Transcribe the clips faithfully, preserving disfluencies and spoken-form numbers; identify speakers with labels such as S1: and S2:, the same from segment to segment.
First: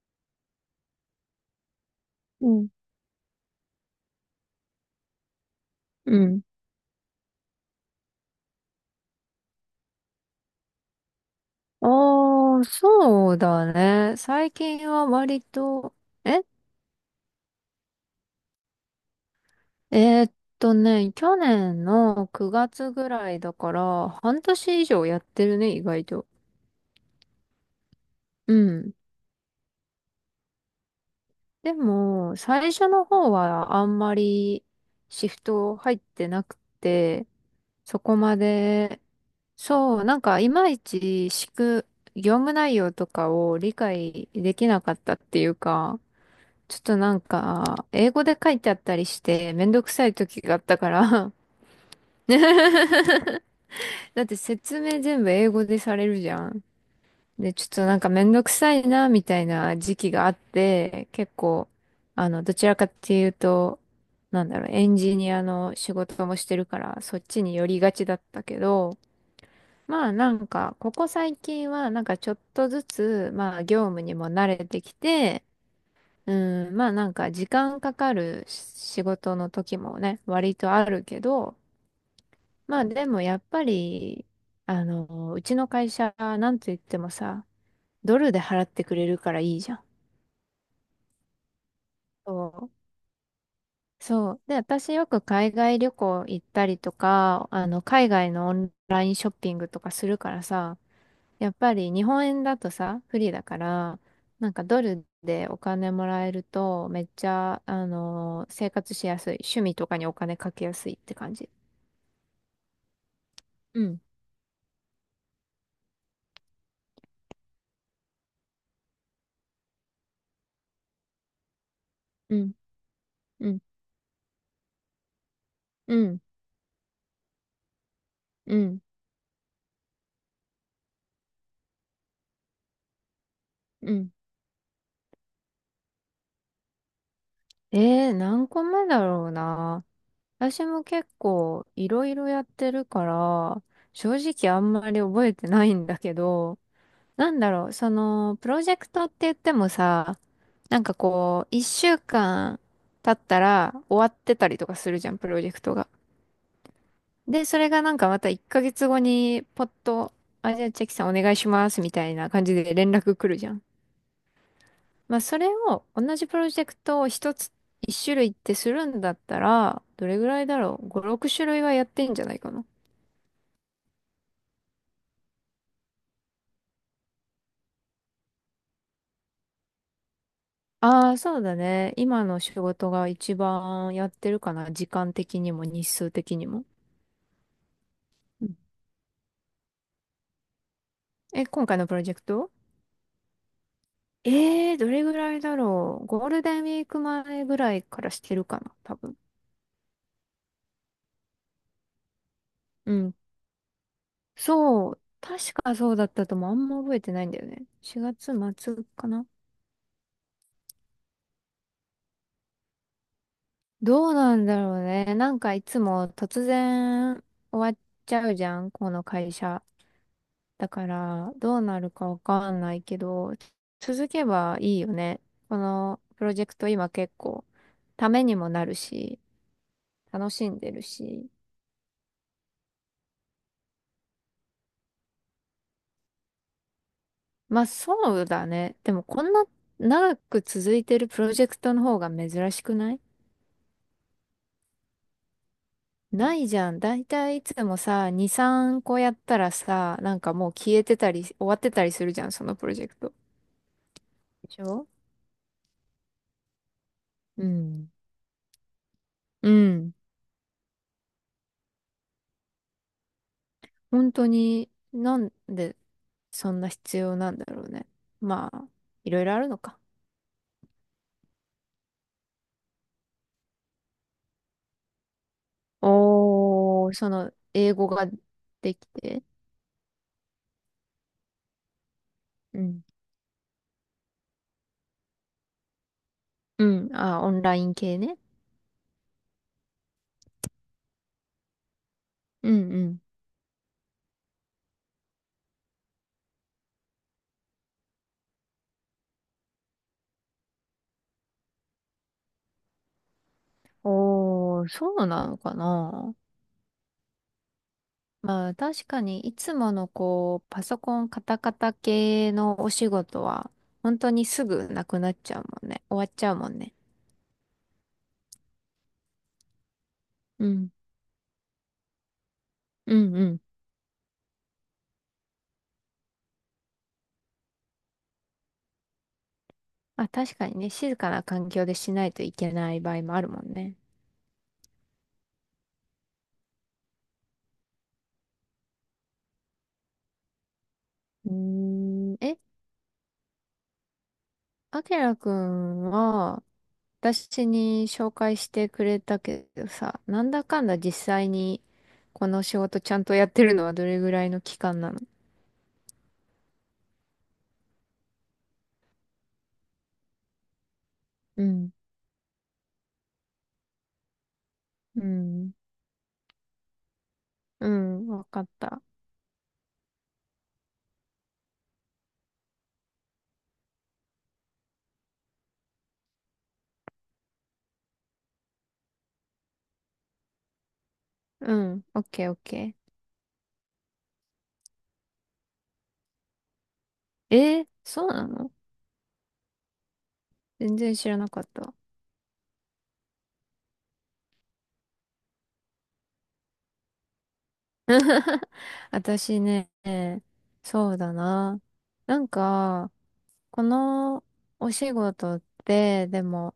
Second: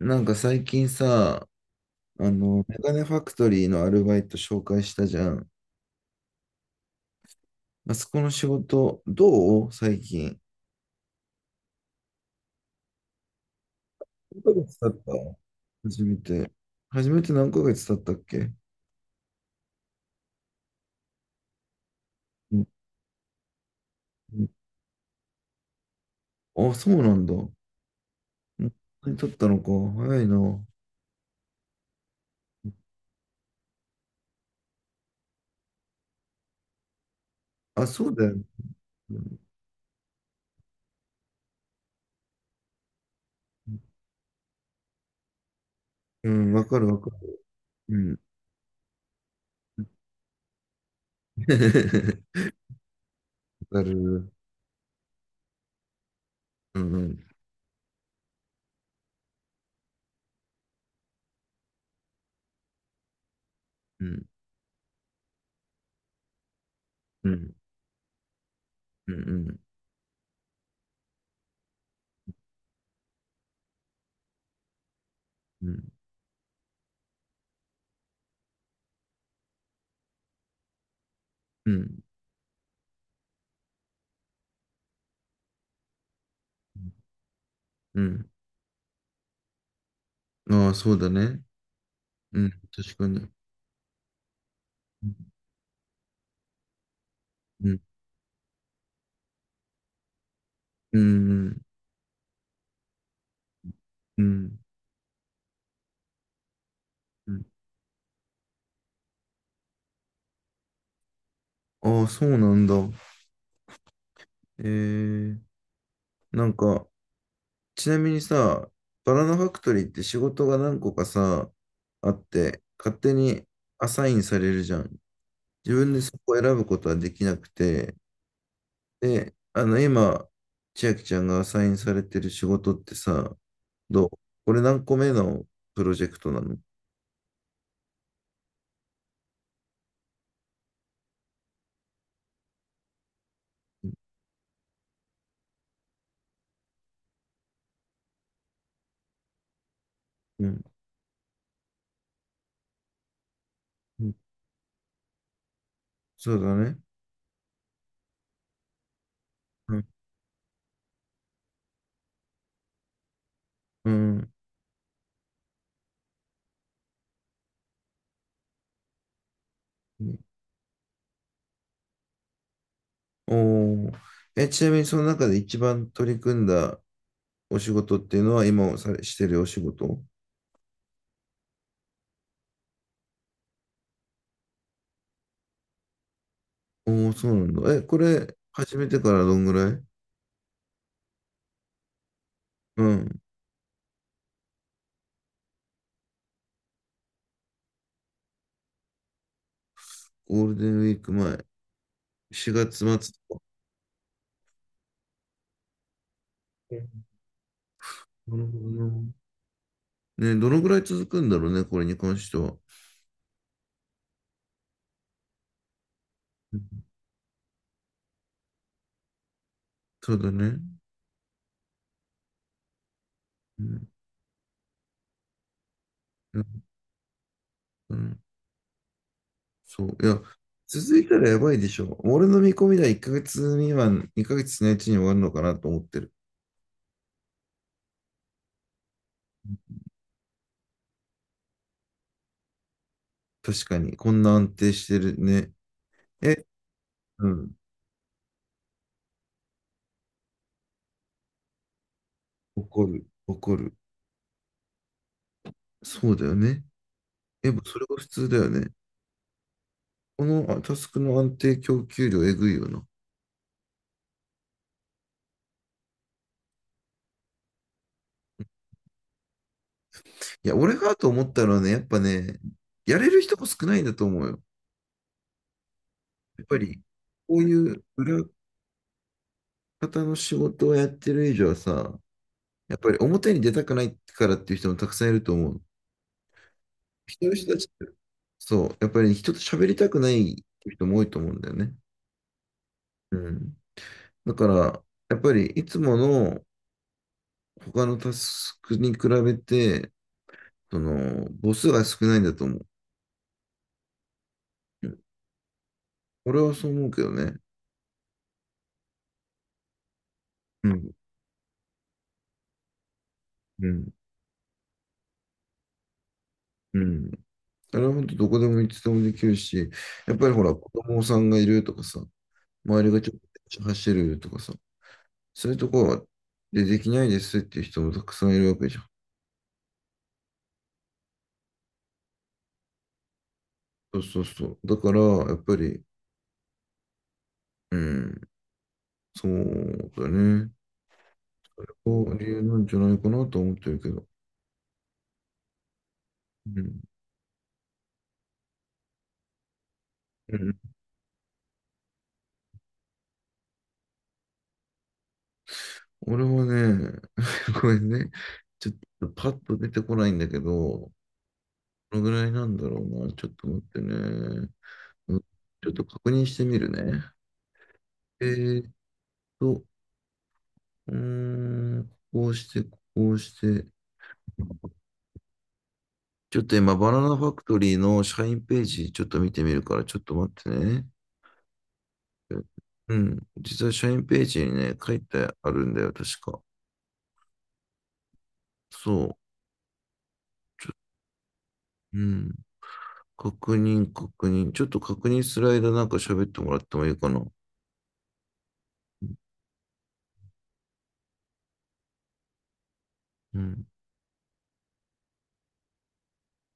S1: なんか最近さ、あ
S2: う
S1: の、
S2: ん。
S1: メガネファクトリーのアルバイト紹介したじゃん。
S2: うん。
S1: あそこの仕事、どう最近。
S2: ああ、そうだね。
S1: 何ヶ
S2: 最
S1: 月経
S2: 近
S1: っ
S2: は
S1: た
S2: 割と、
S1: 初め
S2: え
S1: て。初めて何ヶ月経ったっけ。
S2: えーっとね、去年の
S1: うん、
S2: くがつぐらいだから、
S1: う
S2: 半
S1: ん。
S2: 年以上やってるね、意外と。
S1: あ、そうなんだ。も
S2: う
S1: う
S2: ん。
S1: そんなに経ったのか。早いな。
S2: でも、最初の方はあんまりシフト入ってなくて、
S1: あ、
S2: そ
S1: そう
S2: こ
S1: だよ
S2: ま
S1: ね。
S2: で、そう、なんかいまいち仕組、業務内容とかを理解できなかったっていうか、
S1: うん、わ
S2: ちょ
S1: か
S2: っ
S1: る
S2: と
S1: わか
S2: なん
S1: る。
S2: か、
S1: う
S2: 英
S1: ん。
S2: 語で書いてあったりして、めんどくさい時があったから。
S1: わか
S2: だっ
S1: る。
S2: て説明全部英語でされるじゃん。
S1: うん。うん。
S2: で、ちょっとなんかめんどくさいな、みたいな時期があって、結構、あの、どちらかっていうと、
S1: うん。
S2: なんだろう、エンジニアの仕事もしてるから、そっ
S1: う
S2: ち
S1: ん。
S2: に寄りがちだったけど、
S1: うん。
S2: まあなんか、ここ最近はなんかちょっとずつ、まあ業務にも慣れてきて、
S1: うん。うん。
S2: うん、まあなんか時間かかるし仕事の時もね、割とあるけど、
S1: うん。
S2: まあでもやっぱり、あの、うちの会社、なんと言ってもさ、ドルで払ってくれるからいいじゃん。
S1: ああ、そうだね。うん、
S2: そ
S1: 確かに。
S2: う。そう。で、私
S1: う
S2: よく
S1: ん、
S2: 海外旅行行ったりとか、あの、海外のオンラインショッピングとかするからさ、
S1: う
S2: やっ
S1: ん、
S2: ぱり日本円だとさ、不利だから、
S1: う
S2: なん
S1: ん、
S2: かドルでお金もらえると、めっち
S1: うん。
S2: ゃ、あのー生活しやすい。趣味とかにお金かけやすいって感じ。
S1: ああ、そうなんだ。
S2: うん、
S1: えー、なんか、ちなみにさ、バナナファクトリーって仕事が何個かさ、あっ
S2: うん、
S1: て、勝手に
S2: うん、
S1: アサインされるじゃん。自分
S2: う
S1: でそ
S2: ん、
S1: こを選ぶことはできなくて、
S2: うん、
S1: で、あの、今、千秋ちゃんがアサインされてる仕事ってさ、
S2: う
S1: どう、
S2: ん。
S1: これ何個目のプロジェクトなの？
S2: えー、何個目だろうな。私も結構いろいろやってるから、正直あんまり覚えてないんだけど、なんだろう、その、プロジェクトって言ってもさ、
S1: うん、
S2: なんかこう、一週間経ったら
S1: う
S2: 終
S1: ん、
S2: わってたりとかするじゃん、プロジェクトが。
S1: そうだね。
S2: で、それがなんかまたいっかげつごに、ポッ
S1: うん、
S2: と、あ、じゃあチェキさんお願いします、みたいな感じで連絡来るじゃん。
S1: うん。
S2: まあ、それを、同じプロジェクトを一つ、一種類ってするんだったら、どれぐらいだろう？ ご、ろく種類はやってんじゃないかな。
S1: おー。え、ちなみにその中で一番取り組んだお仕事っていうのは今され、してるお仕事お。
S2: ああ、そうだね。今の仕事が一番やってるかな。時間的にも日数的にも。
S1: おー、そうなんだ。え、これ始めてからどんぐらい。
S2: え、今回のプロジェクト？
S1: うん。
S2: えー、どれぐらいだろう。ゴールデンウィーク前ぐらいからしてるかな、多分。
S1: ゴールデンウィーク前。しがつ
S2: う
S1: 末
S2: ん。
S1: とか。
S2: そう。確かそうだったともあん
S1: う
S2: ま覚え
S1: ん。
S2: てないんだよね。しがつ
S1: なるほど
S2: 末か
S1: な。
S2: な。
S1: ね、どのぐらい続くんだろうね、これに関しては。
S2: どうなんだろうね。なんかいつも突
S1: うん、
S2: 然終わっちゃうじゃん、この会社。
S1: そうだね。
S2: だから、どうなるかわかんないけど、
S1: うん。
S2: 続けばいいよね。このプロジェクト今結構、
S1: う
S2: た
S1: ん。
S2: めにもなるし、
S1: そう。いや、
S2: 楽しんでる
S1: 続いたら
S2: し。
S1: やばいでしょ。俺の見込みではいっかげつ未満、にかげつのうちに終わるのかなと思ってる。
S2: まあそうだね。でもこんな長く続いてるプロジェクトの方が珍しくない
S1: 確かに。こんな安定してるね。
S2: な
S1: え、
S2: いじゃん。だい
S1: う
S2: たいい
S1: ん。
S2: つもさ、に、さんこやったらさ、なんかもう消えてたり、終わってたりするじゃん、そのプロジ
S1: 怒
S2: ェク
S1: る、
S2: ト。
S1: 怒る。
S2: でしょ？
S1: そうだよね。
S2: う
S1: やっぱそれ
S2: ん。
S1: が普通だよね。
S2: うん。
S1: このあタスクの安定供給量えぐいよな。
S2: 本当に、なんでそんな必要なんだろうね。まあ、いろいろあるのか。
S1: いや、俺がと思ったのはね、やっぱね、やれる人も少ないんだと思うよ。やっぱり、
S2: おー、その、
S1: こうい
S2: 英
S1: う
S2: 語が
S1: 裏
S2: できて。
S1: 方の仕事をやってる以上はさ、
S2: う
S1: やっ
S2: ん。
S1: ぱり表に出たくないからっていう人もたくさんいると思う。
S2: うん。あ、
S1: 人
S2: オ
S1: の
S2: ン
S1: 人
S2: ラ
S1: たち
S2: イン
S1: って、
S2: 系ね。
S1: そう、やっぱり人と喋りたくないっていう人も多いと思うんだよね。
S2: うんうん。
S1: うん。だから、やっぱりいつもの他のタスクに比べて、その、母数が少ないんだと思う。
S2: おー、そうなのかな。
S1: 俺はそう思うけどね。
S2: まあ確かにいつものこう、パ
S1: う
S2: ソ
S1: ん、
S2: コンカタカタ系のお仕事は、
S1: うん、
S2: 本当にすぐなくなっちゃうもんね。終わっちゃうもんね。
S1: うん。あれは本当どこでもいつでもできるし、やっぱりほ
S2: う
S1: ら、子
S2: ん。
S1: 供さんがいるとかさ、周り
S2: う
S1: がちょ
S2: ん
S1: っ
S2: うん。
S1: と走るとかさ、そういうところはでできないですっていう人もたくさんいるわけじゃん。
S2: まあ確かにね、静かな環境でしないといけない場合もあるもんね。
S1: そうそうそう。だから、やっぱり、うん、そうだね。
S2: う
S1: それ
S2: ーん、
S1: が理
S2: え、
S1: 由なんじゃないかなと思ってるけど。
S2: あきらくんは、
S1: うん、
S2: 私に紹介してくれたけどさ、なん
S1: う
S2: だ
S1: ん。
S2: かんだ実際にこの仕事ちゃんとやってるのはどれぐらいの期間なの？
S1: 俺はね、ごめんね。ちょっとパッと出てこないんだけど、
S2: うん。
S1: このぐらいなんだろうな。ちょっと待ってね。
S2: う
S1: うん。
S2: ん。
S1: ちょっと確認してみるね。
S2: うん、
S1: え
S2: わかっ
S1: ーっ
S2: た。
S1: と、うーん、こうして、こうして。ちょっと今、バナナファクトリーの社員ページ、ちょっと見てみるから、ちょっと待ってね。
S2: うん、オッケーオッケ
S1: うん。実は社員ページにね、書いてあるんだよ、確か。
S2: ー。えー、そうなの？
S1: そ
S2: 全然知らなかった。
S1: う。うん。確認、確認。ちょっと確認する間、なんか喋ってもらってもいいかな。
S2: 私ね、そうだな。なんか、
S1: う
S2: こ
S1: ん。
S2: のお仕事って、でも、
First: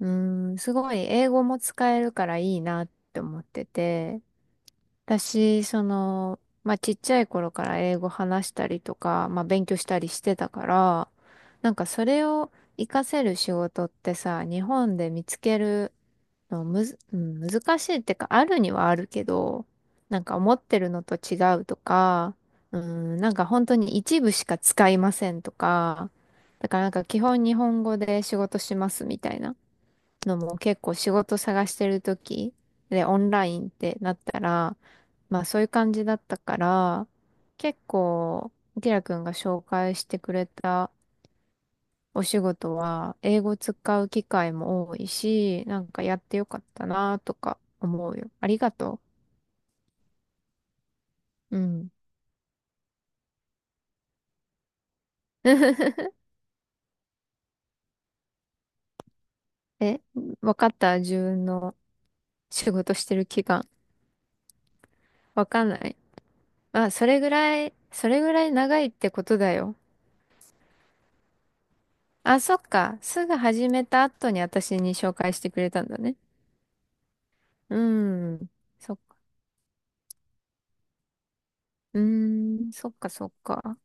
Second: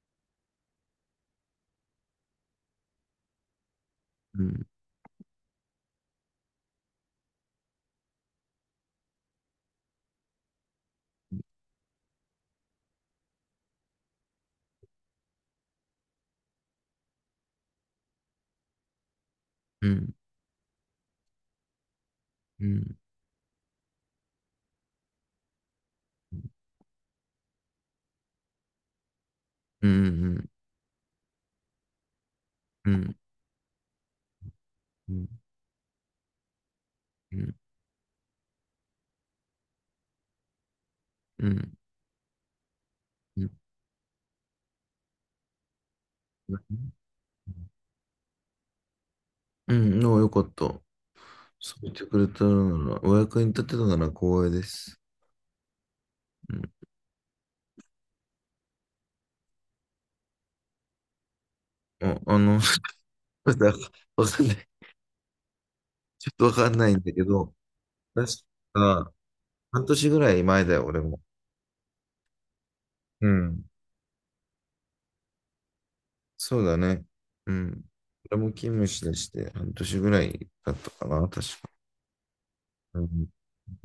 S2: うーん、すごい英語も使えるからいいなって思ってて、
S1: うん。
S2: 私、その、まあ、ちっちゃい頃から英語話したりとか、まあ、勉強したりしてたから、なんかそれを活かせる仕事ってさ、日本で見つけるでもむず、うん、難しいってか、あるにはあるけど、
S1: うん。
S2: なんか思ってるのと違うとか、
S1: う
S2: う
S1: ん。
S2: ん、なんか本当に一部しか使いませんとか、だからなんか基本日本語で仕事しますみたいな
S1: う
S2: の
S1: ん。
S2: も結構仕事探してる時
S1: うん。う
S2: で
S1: ん。
S2: オンラインってなったら、
S1: う
S2: ま
S1: ん。
S2: あそういう感じだったから、
S1: うん。
S2: 結構、キラ君が紹介してくれた
S1: うん。
S2: お仕事は英
S1: うん、
S2: 語使う機会も多いし、なんかやってよかったなとか思うよ。ありがと
S1: うん。でもよかった。
S2: う。う
S1: そう言
S2: ん。
S1: ってくれたなら、お役に立てたなら光栄です。うん。
S2: え、わかった？自分の
S1: あ、あの、ち
S2: 仕事してる期
S1: ょっと
S2: 間。
S1: わかんない。
S2: わかんない。
S1: ちょっとわかん
S2: ま
S1: な
S2: あ、
S1: いんだ
S2: それ
S1: け
S2: ぐ
S1: ど、
S2: らい、それ
S1: 確
S2: ぐらい長いって
S1: か、
S2: ことだよ。
S1: 半年ぐらい前だよ、俺も。
S2: あ、そっか。す
S1: う
S2: ぐ
S1: ん。
S2: 始めた後に私に紹介してくれたんだね。
S1: そうだね。う
S2: う
S1: ん。俺
S2: ん。
S1: も勤務
S2: そっ
S1: しだ
S2: か。
S1: して半年ぐらいだったかな、確か。
S2: うーん、そっ
S1: う
S2: かそ
S1: ん。
S2: っか。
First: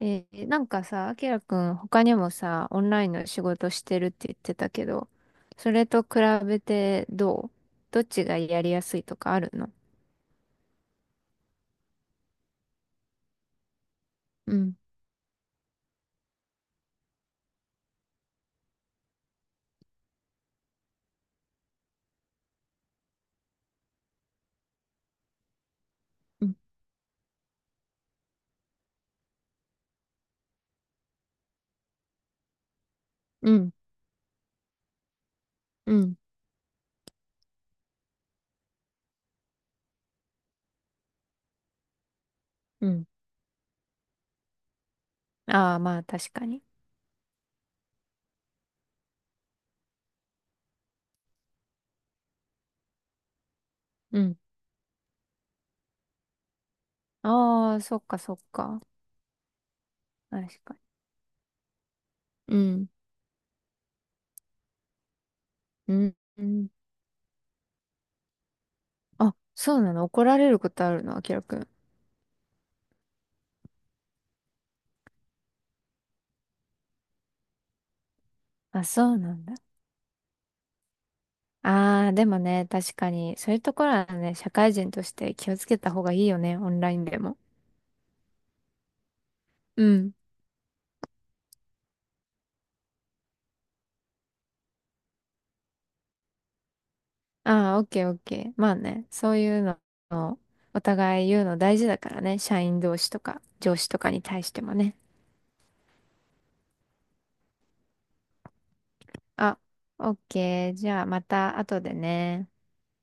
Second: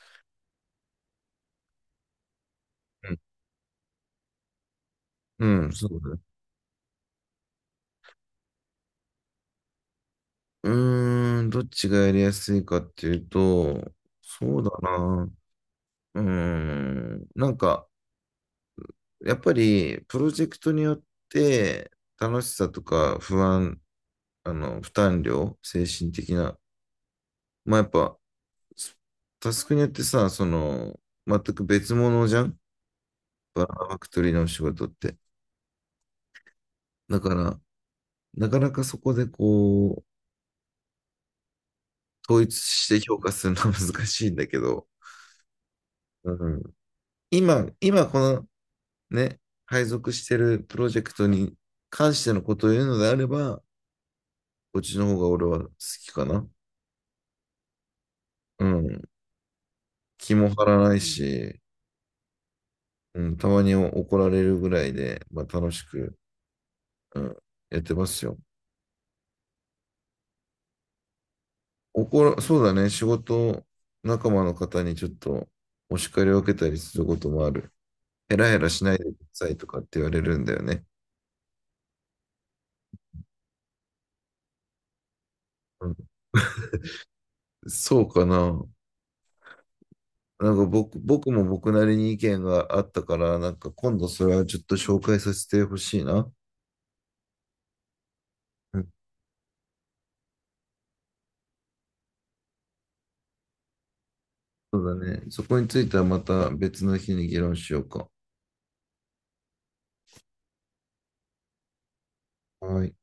S2: えーなんかさ、あきらくん他にもさ、オンライン
S1: う
S2: の仕事してるって言ってたけど、
S1: ん、う
S2: そ
S1: ん、
S2: れ
S1: そう
S2: と
S1: だね。
S2: 比べてどう？どっちがやりやすいとかあるの？
S1: うーん、どっちがやりやすいかっていうと、
S2: う
S1: そうだ
S2: ん、
S1: な。うーん、なんか、やっぱりプロジェクトによって楽しさとか不安、あの、負担量、精神的
S2: うん、
S1: な、まあやっぱ、タスクによってさ、その、全く別物じゃん
S2: う
S1: バ
S2: ん、
S1: ナナファクトリーのお仕事って。
S2: うん、
S1: だから、なかなかそこでこう、統一
S2: う
S1: して
S2: ん、
S1: 評価するのは難しいんだけど、
S2: ああー、まあ
S1: う
S2: 確か
S1: ん、
S2: に。
S1: 今、今このね、配属してるプロジェクトに関してのことを言うのであれば、
S2: うん、
S1: こっちの方が俺は好きかな。
S2: ああ、そっかそっ
S1: う
S2: か。
S1: ん。気
S2: 確
S1: も張
S2: か
S1: らないし、
S2: に。うん、
S1: うん、たまに怒られるぐらいで、まあ、楽し
S2: うん、
S1: く、
S2: うん。
S1: うん、やってますよ。
S2: あ、そうなの？怒られることあるの？あきらくん。
S1: 怒ら、そうだね、仕事仲間の方にちょっとお叱りを受けたりすることもある。ヘラヘラし
S2: あ、
S1: ないで
S2: そ
S1: く
S2: う
S1: だ
S2: なん
S1: さ
S2: だ。
S1: いとかって言われるんだよね。
S2: ああ、でもね、確かに、そういうところはね、社会人として気をつけ
S1: う
S2: た
S1: ん、
S2: 方がいいよね、オンラインでも。
S1: そうかな。
S2: うん。
S1: なんか僕、僕も僕なりに意見があったから、なんか今度それはちょっと紹介させてほしいな。
S2: ああ、オッケーオッケー。まあ
S1: うん、
S2: ね、そういうのをお互い言うの大事だからね。社員同士とか上司とかに対しても
S1: そ
S2: ね。
S1: うだね。そこについてはまた別の日に議論しようか。
S2: あ、オッケー。じゃあまた後でね。
S1: はい。